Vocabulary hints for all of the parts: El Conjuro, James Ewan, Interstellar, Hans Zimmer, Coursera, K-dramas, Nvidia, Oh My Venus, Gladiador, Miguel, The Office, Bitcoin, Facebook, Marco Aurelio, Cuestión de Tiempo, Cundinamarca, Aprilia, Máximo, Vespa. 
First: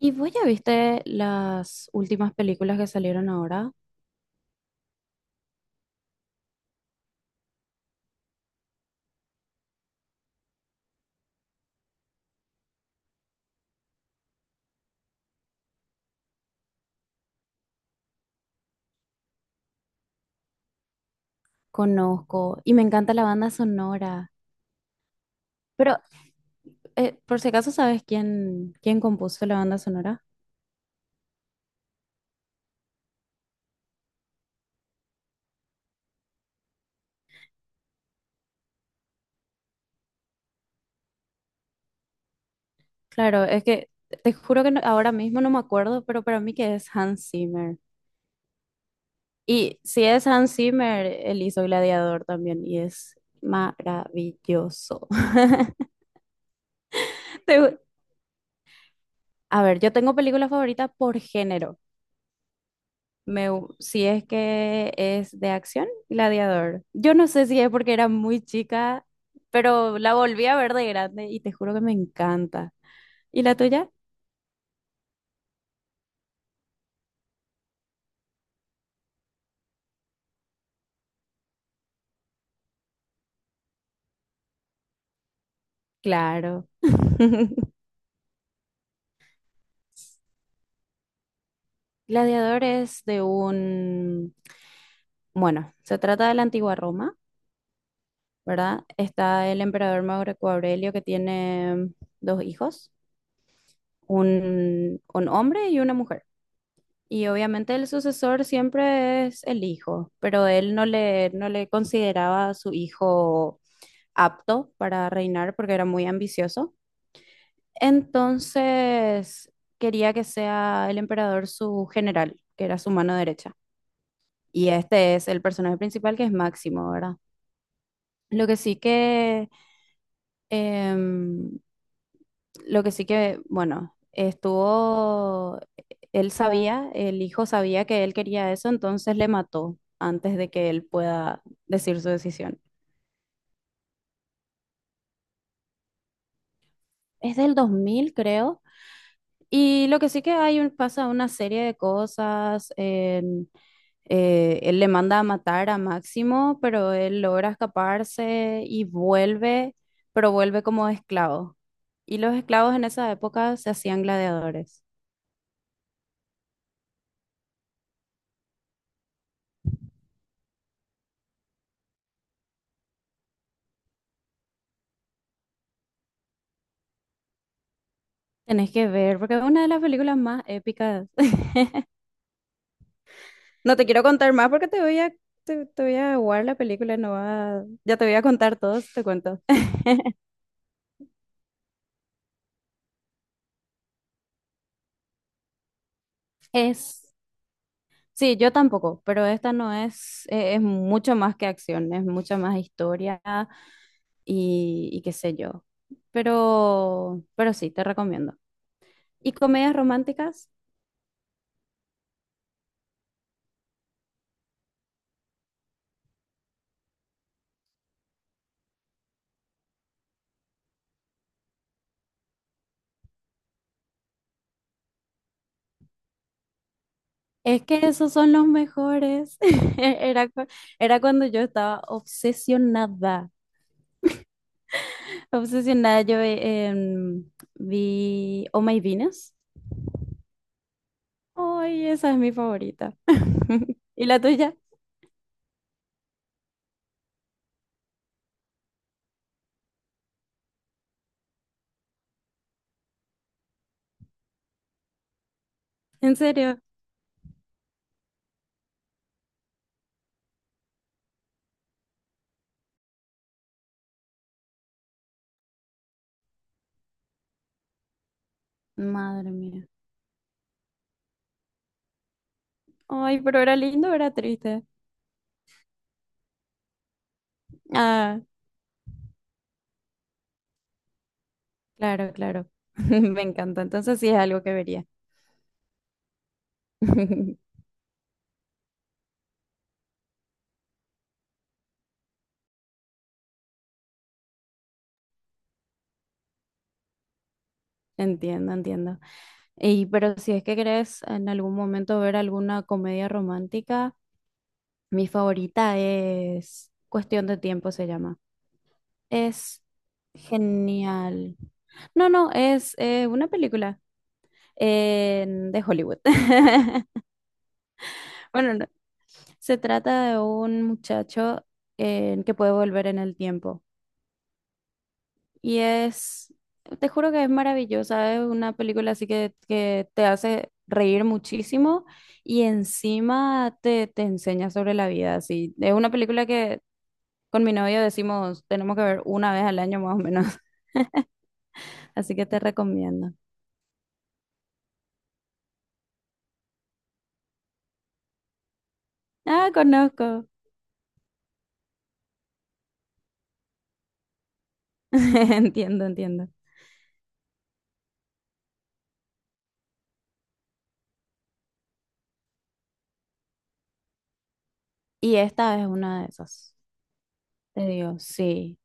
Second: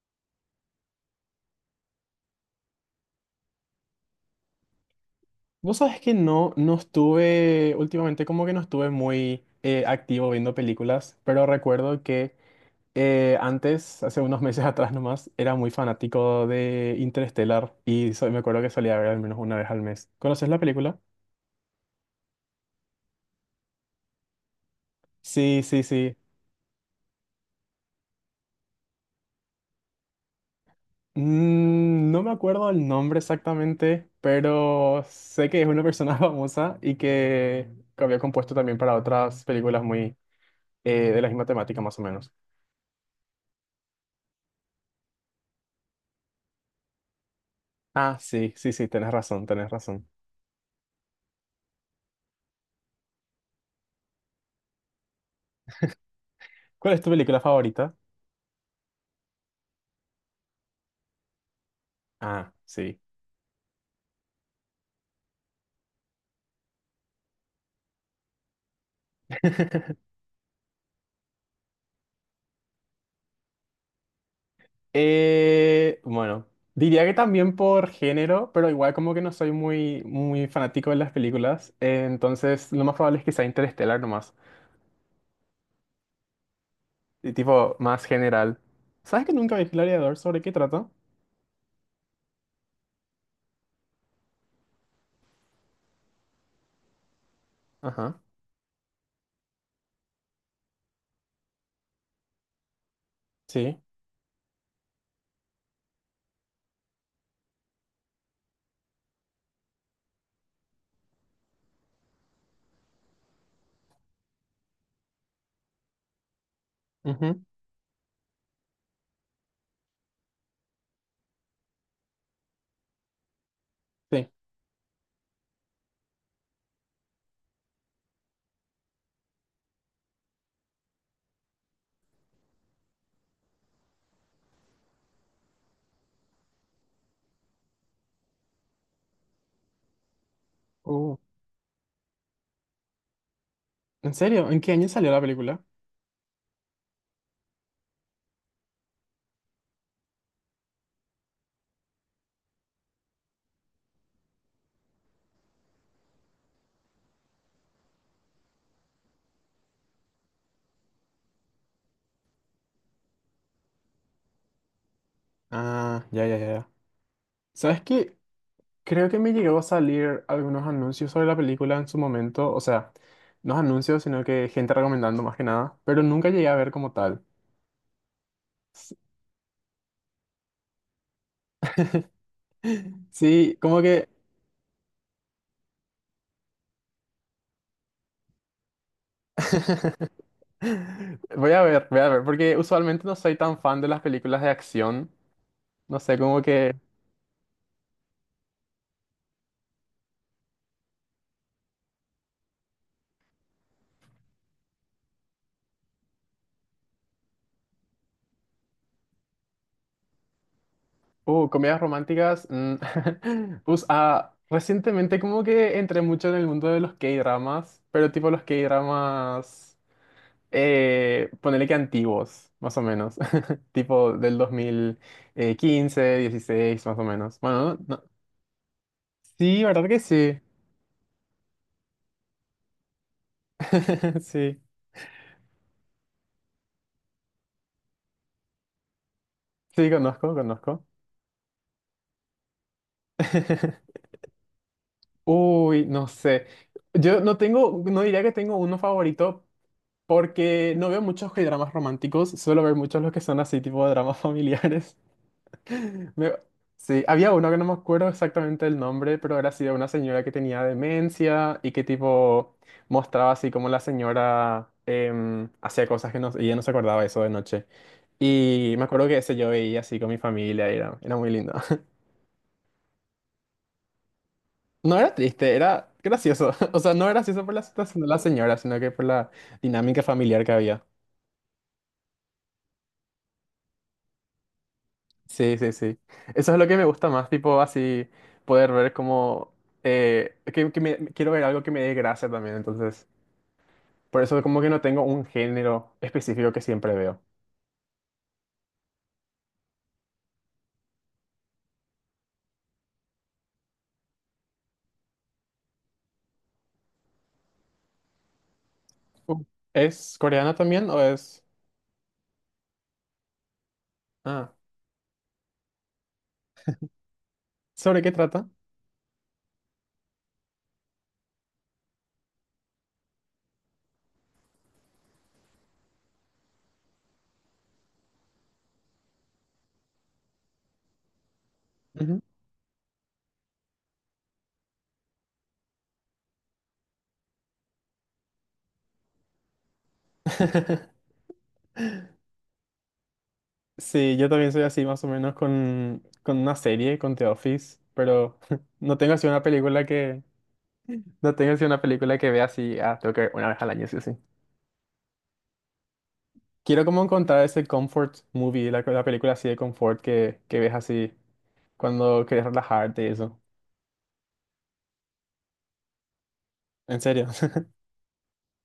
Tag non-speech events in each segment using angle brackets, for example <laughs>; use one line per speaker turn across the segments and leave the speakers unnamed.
¿Y vos ya viste las últimas películas que salieron ahora?
Vos sabés que no, no estuve, últimamente como que no estuve muy activo viendo películas, pero recuerdo que antes, hace unos <laughs> meses atrás nomás, era muy fanático de Interstellar me acuerdo que solía ver al menos una vez al mes. ¿Conoces la película?
Conozco y me encanta la banda sonora.
Sí, sí,
Pero,
sí.
por si acaso, ¿sabes quién compuso la banda sonora?
No me acuerdo el nombre exactamente, pero sé que es una persona <laughs> famosa y que había compuesto también para otras películas muy de la misma temática más o menos.
Claro, es que te juro que ahora mismo no me acuerdo, pero para mí que es Hans Zimmer.
Ah, sí, sí, sí, tenés razón, tenés
Y si
razón.
es Hans Zimmer, él hizo Gladiador también y es maravilloso. <laughs>
¿Cuál es tu película
Te-
favorita?
A ver, yo tengo películas favoritas por género.
Ah, sí.
Si es que es de acción, Gladiador. Yo no sé si es porque era muy chica, pero
<laughs>
la volví a ver de grande y te juro que me encanta. ¿Y la tuya?
Bueno, diría que también por género, pero igual como que no soy muy, muy fanático de las películas, entonces lo más probable es que sea Interestelar, nomás,
Claro.
y
<laughs>
tipo más general. ¿Sabes que nunca vi Gladiador? ¿Sobre qué trata?
Gladiador es de un, bueno, se trata de la antigua Roma,
Ajá,
¿verdad? Está el emperador Marco Aurelio que tiene dos hijos,
sí.
un hombre y una mujer. Y obviamente el sucesor siempre es el hijo, pero él no le consideraba a su hijo apto para reinar porque era muy ambicioso.
Ujú,
Entonces quería que sea el emperador su general, que era su mano derecha.
sí.
Y este es el personaje principal que es Máximo, ¿verdad? Lo que sí que em, lo que sí que, bueno, estuvo, él sabía, el hijo sabía que él quería eso, entonces le mató antes de que él
Uh,
pueda decir su decisión.
¿En serio? ¿En qué año salió la película?
Es del 2000 creo. Y lo que sí que hay pasa una serie de cosas. Él le manda a matar a Máximo, pero él logra escaparse y vuelve, pero vuelve como esclavo. Y los esclavos en esa época se hacían gladiadores.
Ah, ya, ya, ya. Ya. ¿Sabes qué? Creo que me llegó a salir algunos anuncios sobre la película en su momento, o sea, no anuncios, sino que gente recomendando más que nada, pero nunca llegué a ver como tal.
Tenés que ver, porque es una de las películas más épicas. <laughs>
<laughs> Sí,
No
como
te quiero
que.
contar más porque te voy a, te voy a aguar la película, no va, ya te voy a contar todo, te cuento. <laughs>
<laughs> Voy a ver, porque usualmente no soy tan fan de las películas de acción, no sé, como que.
Es, sí, yo tampoco, pero esta no es, es mucho más que acción, es mucha más historia y qué sé yo. Pero sí, te recomiendo. ¿Y comedias románticas?
Comedias románticas. <laughs> Recientemente como que entré mucho en el mundo de los K-dramas, pero tipo los K-dramas. Ponele que antiguos, más o menos. <laughs> Tipo del 2015, 16 más o menos.
Es
Bueno,
que esos son los mejores.
sí,
<laughs>
¿verdad que
Era,
sí?
cu- Era cuando yo estaba obsesionada.
<laughs> Sí,
Obsesionada, yo vi Oh My Venus.
sí, conozco, conozco.
Ay, esa es mi favorita. <laughs>
<laughs>
¿Y la tuya?
Uy, no sé. Yo no tengo, no diría que tengo uno favorito porque no veo muchos dramas románticos, suelo ver muchos los que son así tipo de dramas <laughs> familiares. <laughs>
¿En
Me-
serio?
Sí, había uno que no me acuerdo exactamente el nombre, pero era así de una señora que tenía demencia y que tipo mostraba así como la señora hacía cosas que no, y ella no se acordaba eso de noche. Y me acuerdo que
Madre
ese yo
mía.
veía así con mi familia y era muy lindo. <laughs>
Ay, pero era lindo, o era triste.
No era triste, era gracioso. <laughs> O sea, no era gracioso por la situación de la
Ah,
señora, sino que por la dinámica familiar que había.
claro, claro. <laughs> Me encanta. Entonces sí es algo que vería.
Sí, sí, sí. Eso es lo que me gusta más,
<laughs>
tipo así poder ver como, quiero ver algo que me dé gracia también, entonces. Por eso como que no tengo un género específico que siempre veo.
Entiendo, entiendo. Y pero si es que querés en algún momento ver alguna comedia romántica, mi favorita es Cuestión de Tiempo, se llama.
Uh,
Es
¿Es coreana también o
genial.
es?
No, no, es una película
Ah,
de Hollywood. <laughs>
¿sobre qué trata?
Bueno, no, se trata de un muchacho que puede volver en el tiempo. Y es, te juro que es maravillosa, es una película así que te hace reír muchísimo
Ujú.
y encima te, te enseña sobre la vida. Así. Es una película que con mi novio decimos tenemos que ver una vez al año más o menos,
<laughs>
<laughs> así que te recomiendo.
Sí, yo también soy así más o menos con, una serie, con The Office, pero <laughs> no tengo así una
Ah,
película que.
conozco.
No tengo así una película que vea así, ah, tengo que ver una vez al año, sí,
<laughs> Entiendo, entiendo.
quiero como encontrar ese comfort movie, la película así de confort que ves así cuando quieres relajarte y eso.
Y esta es una de esas.
En serio.
Te
<laughs>
digo, sí,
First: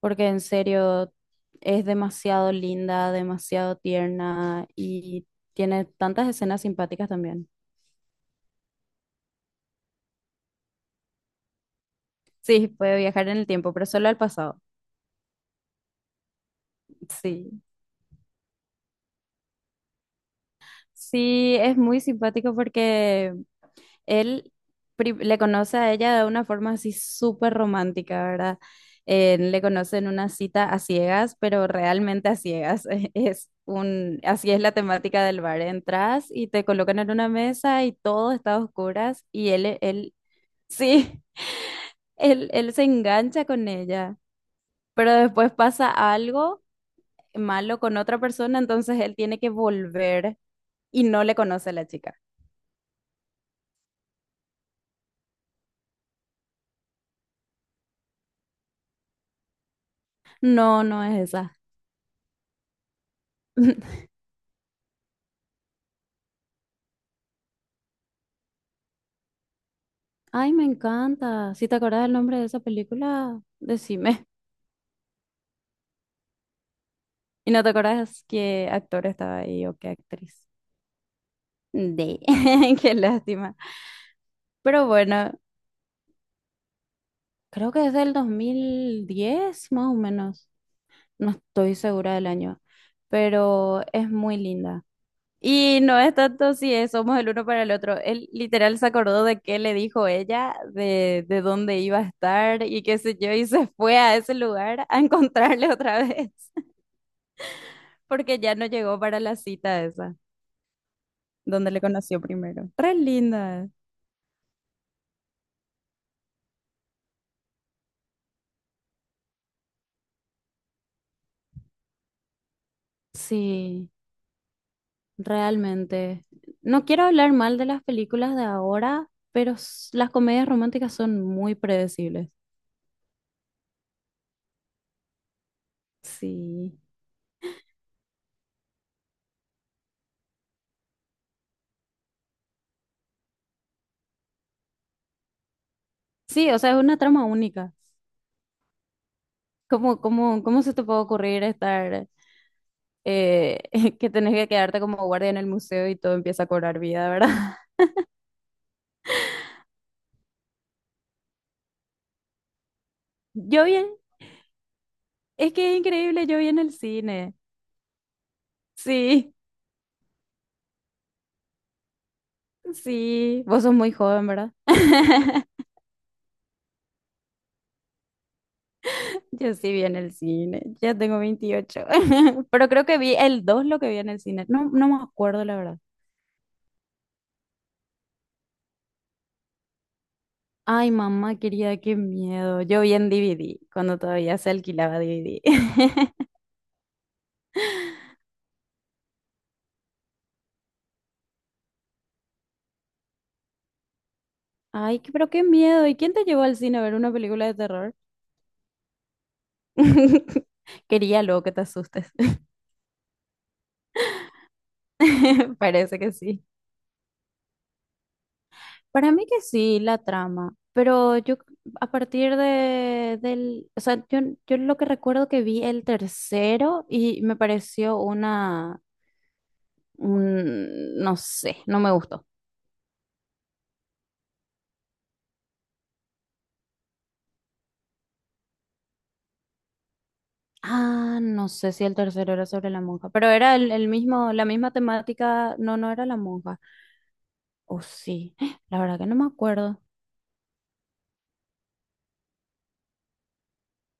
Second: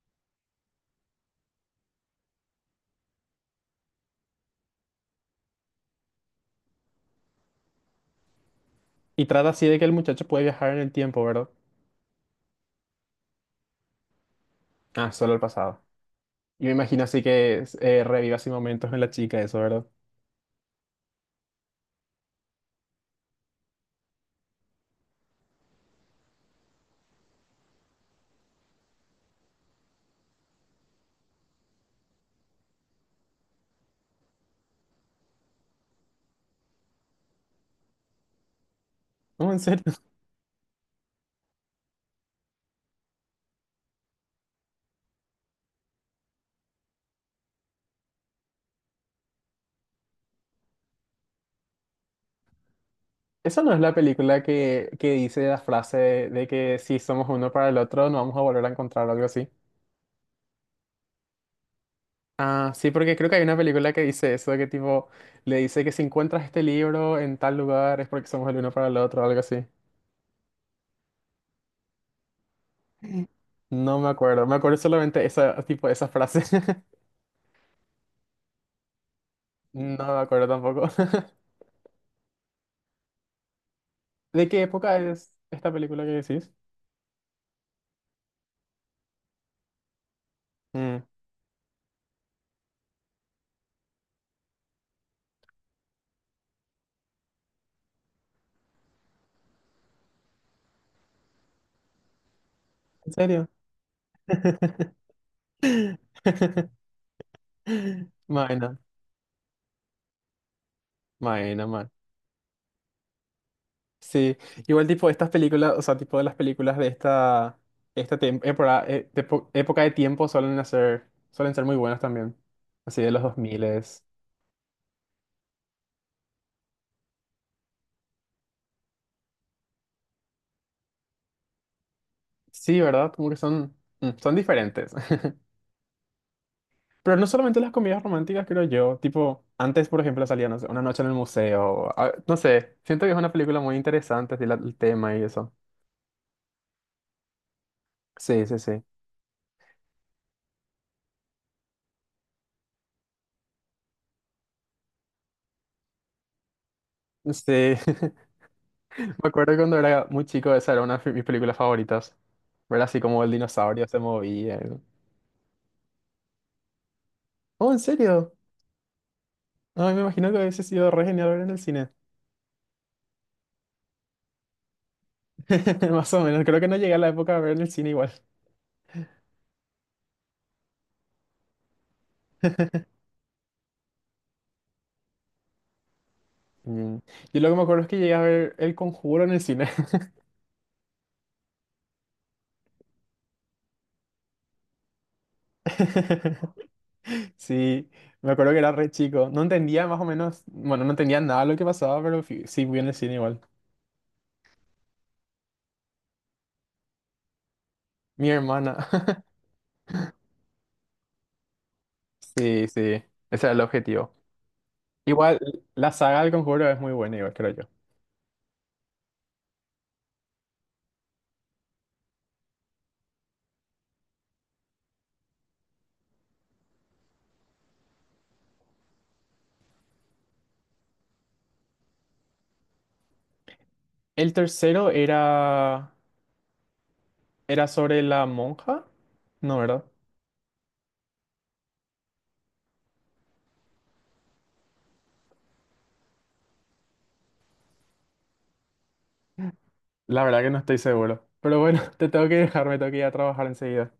porque en serio es demasiado linda, demasiado tierna y tiene tantas escenas simpáticas también.
Y trata así de que el muchacho puede viajar en el tiempo, ¿verdad?
Sí, puede viajar en el tiempo, pero solo al pasado.
Ah, solo al pasado. Y me imagino así
Sí.
que reviva así momentos en la chica, eso, ¿verdad?
Sí, es muy simpático porque él le conoce a ella de una forma así súper romántica, ¿verdad? Le conoce en una cita a ciegas, pero realmente a ciegas. <laughs> Es un, así es la temática del bar. Entras y te colocan en una mesa y todo está a oscuras y
No, en serio. <laughs>
sí, <laughs> él se engancha con ella, pero después pasa algo malo con otra persona, entonces él tiene que volver y no le conoce a la chica.
Esa no es la película que dice la frase de que si somos uno para el otro, no vamos a volver a encontrar o algo así.
No, no es esa.
Ah, sí, porque creo que hay una película
<laughs>
que dice eso, que tipo, le dice que si encuentras este libro en tal lugar es porque somos el uno para el otro, algo así.
Ay, me encanta. Si te acordás el nombre de esa película,
No me
decime.
acuerdo, me acuerdo solamente esa, tipo, esa frase. <laughs>
Y no te acordás qué actor estaba ahí o qué
No me acuerdo
actriz.
tampoco.
De, <laughs> qué lástima.
<laughs> ¿De qué
Pero
época es
bueno,
esta película que decís?
creo que es del 2010, más o menos.
Mm,
No estoy segura del año, pero es muy linda. Y no es tanto si es, somos el uno para el otro. Él literal se acordó de qué le dijo ella, de dónde iba a estar y qué
¿en
sé yo, y
serio?
se fue a ese lugar a encontrarle otra vez.
<laughs>
Porque ya no
Bueno,
llegó para la cita esa,
bueno,
donde le
man.
conoció primero. Re linda.
Sí, igual tipo estas películas, o sea, tipo de las películas de esta, época, época de tiempo suelen ser muy buenas también. Así de los 2000.
Sí, realmente. No quiero hablar mal de las películas de ahora, pero las comedias románticas son muy predecibles.
Sí, ¿verdad? Como que son, son diferentes.
Sí.
Pero no solamente las comidas románticas, creo yo. Tipo, antes, por ejemplo, salía, no sé, una noche en el museo. No sé, siento que es una película muy interesante, así, el tema y eso.
Sí, o sea, es una trama única.
Sí, sí, sí.
¿Cómo se te puede ocurrir estar, eh, <laughs> que tenés que quedarte como guardia en el museo y todo empieza a cobrar vida, ¿verdad?
Sí, <laughs> me acuerdo cuando era muy chico, esa era una de mis películas favoritas. Ver así como el
<laughs> Yo
dinosaurio
bien,
se movía.
es que es increíble, yo vi en el cine.
Oh, ¿en serio?
Sí.
Ay, me imagino que hubiese sido re genial ver en el cine.
Sí, vos sos muy joven, ¿verdad? <laughs>
<laughs> Más o menos, creo que no llegué a la época de ver en el cine igual.
Yo sí vi en el cine, ya tengo 28, <laughs> pero creo que
<laughs>
vi el 2 lo que vi en el cine, no, no me acuerdo la verdad.
Mm. Yo lo que me acuerdo es que llegué a ver El Conjuro en el cine.
Ay, mamá querida, qué miedo. Yo vi en DVD, cuando todavía se alquilaba DVD. <laughs>
<laughs> Sí, me acuerdo que era re chico. No entendía más o menos, bueno, no entendía nada de lo que pasaba, pero sí fui en el cine igual.
Ay, pero qué miedo. ¿Y quién te llevó al cine a ver una película de terror?
Mi hermana. <laughs>
<laughs> Quería luego que te asustes.
Sí, sí, ese era el objetivo. Igual,
<laughs>
la
Parece que
saga del
sí.
Conjuro es muy buena, igual, creo yo.
Para mí que sí, la trama, pero a partir de, del, o sea, yo lo que recuerdo que vi el tercero y me pareció una, no sé, no me gustó.
El tercero era sobre la monja, ¿no, verdad?
Ah, no sé si el tercero era sobre la monja, pero era el mismo, la misma temática, no, no era la monja, o sí, <gasps> la verdad que no me acuerdo.
La verdad que no estoy seguro. Pero bueno, <laughs> te tengo que dejar, me tengo que ir a trabajar enseguida.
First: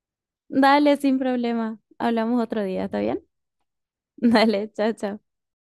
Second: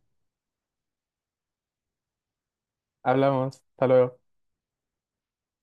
Dale, sin problema, hablamos otro día, ¿está bien?
Hablamos, hasta
<laughs>
luego.
Dale, chao, chao.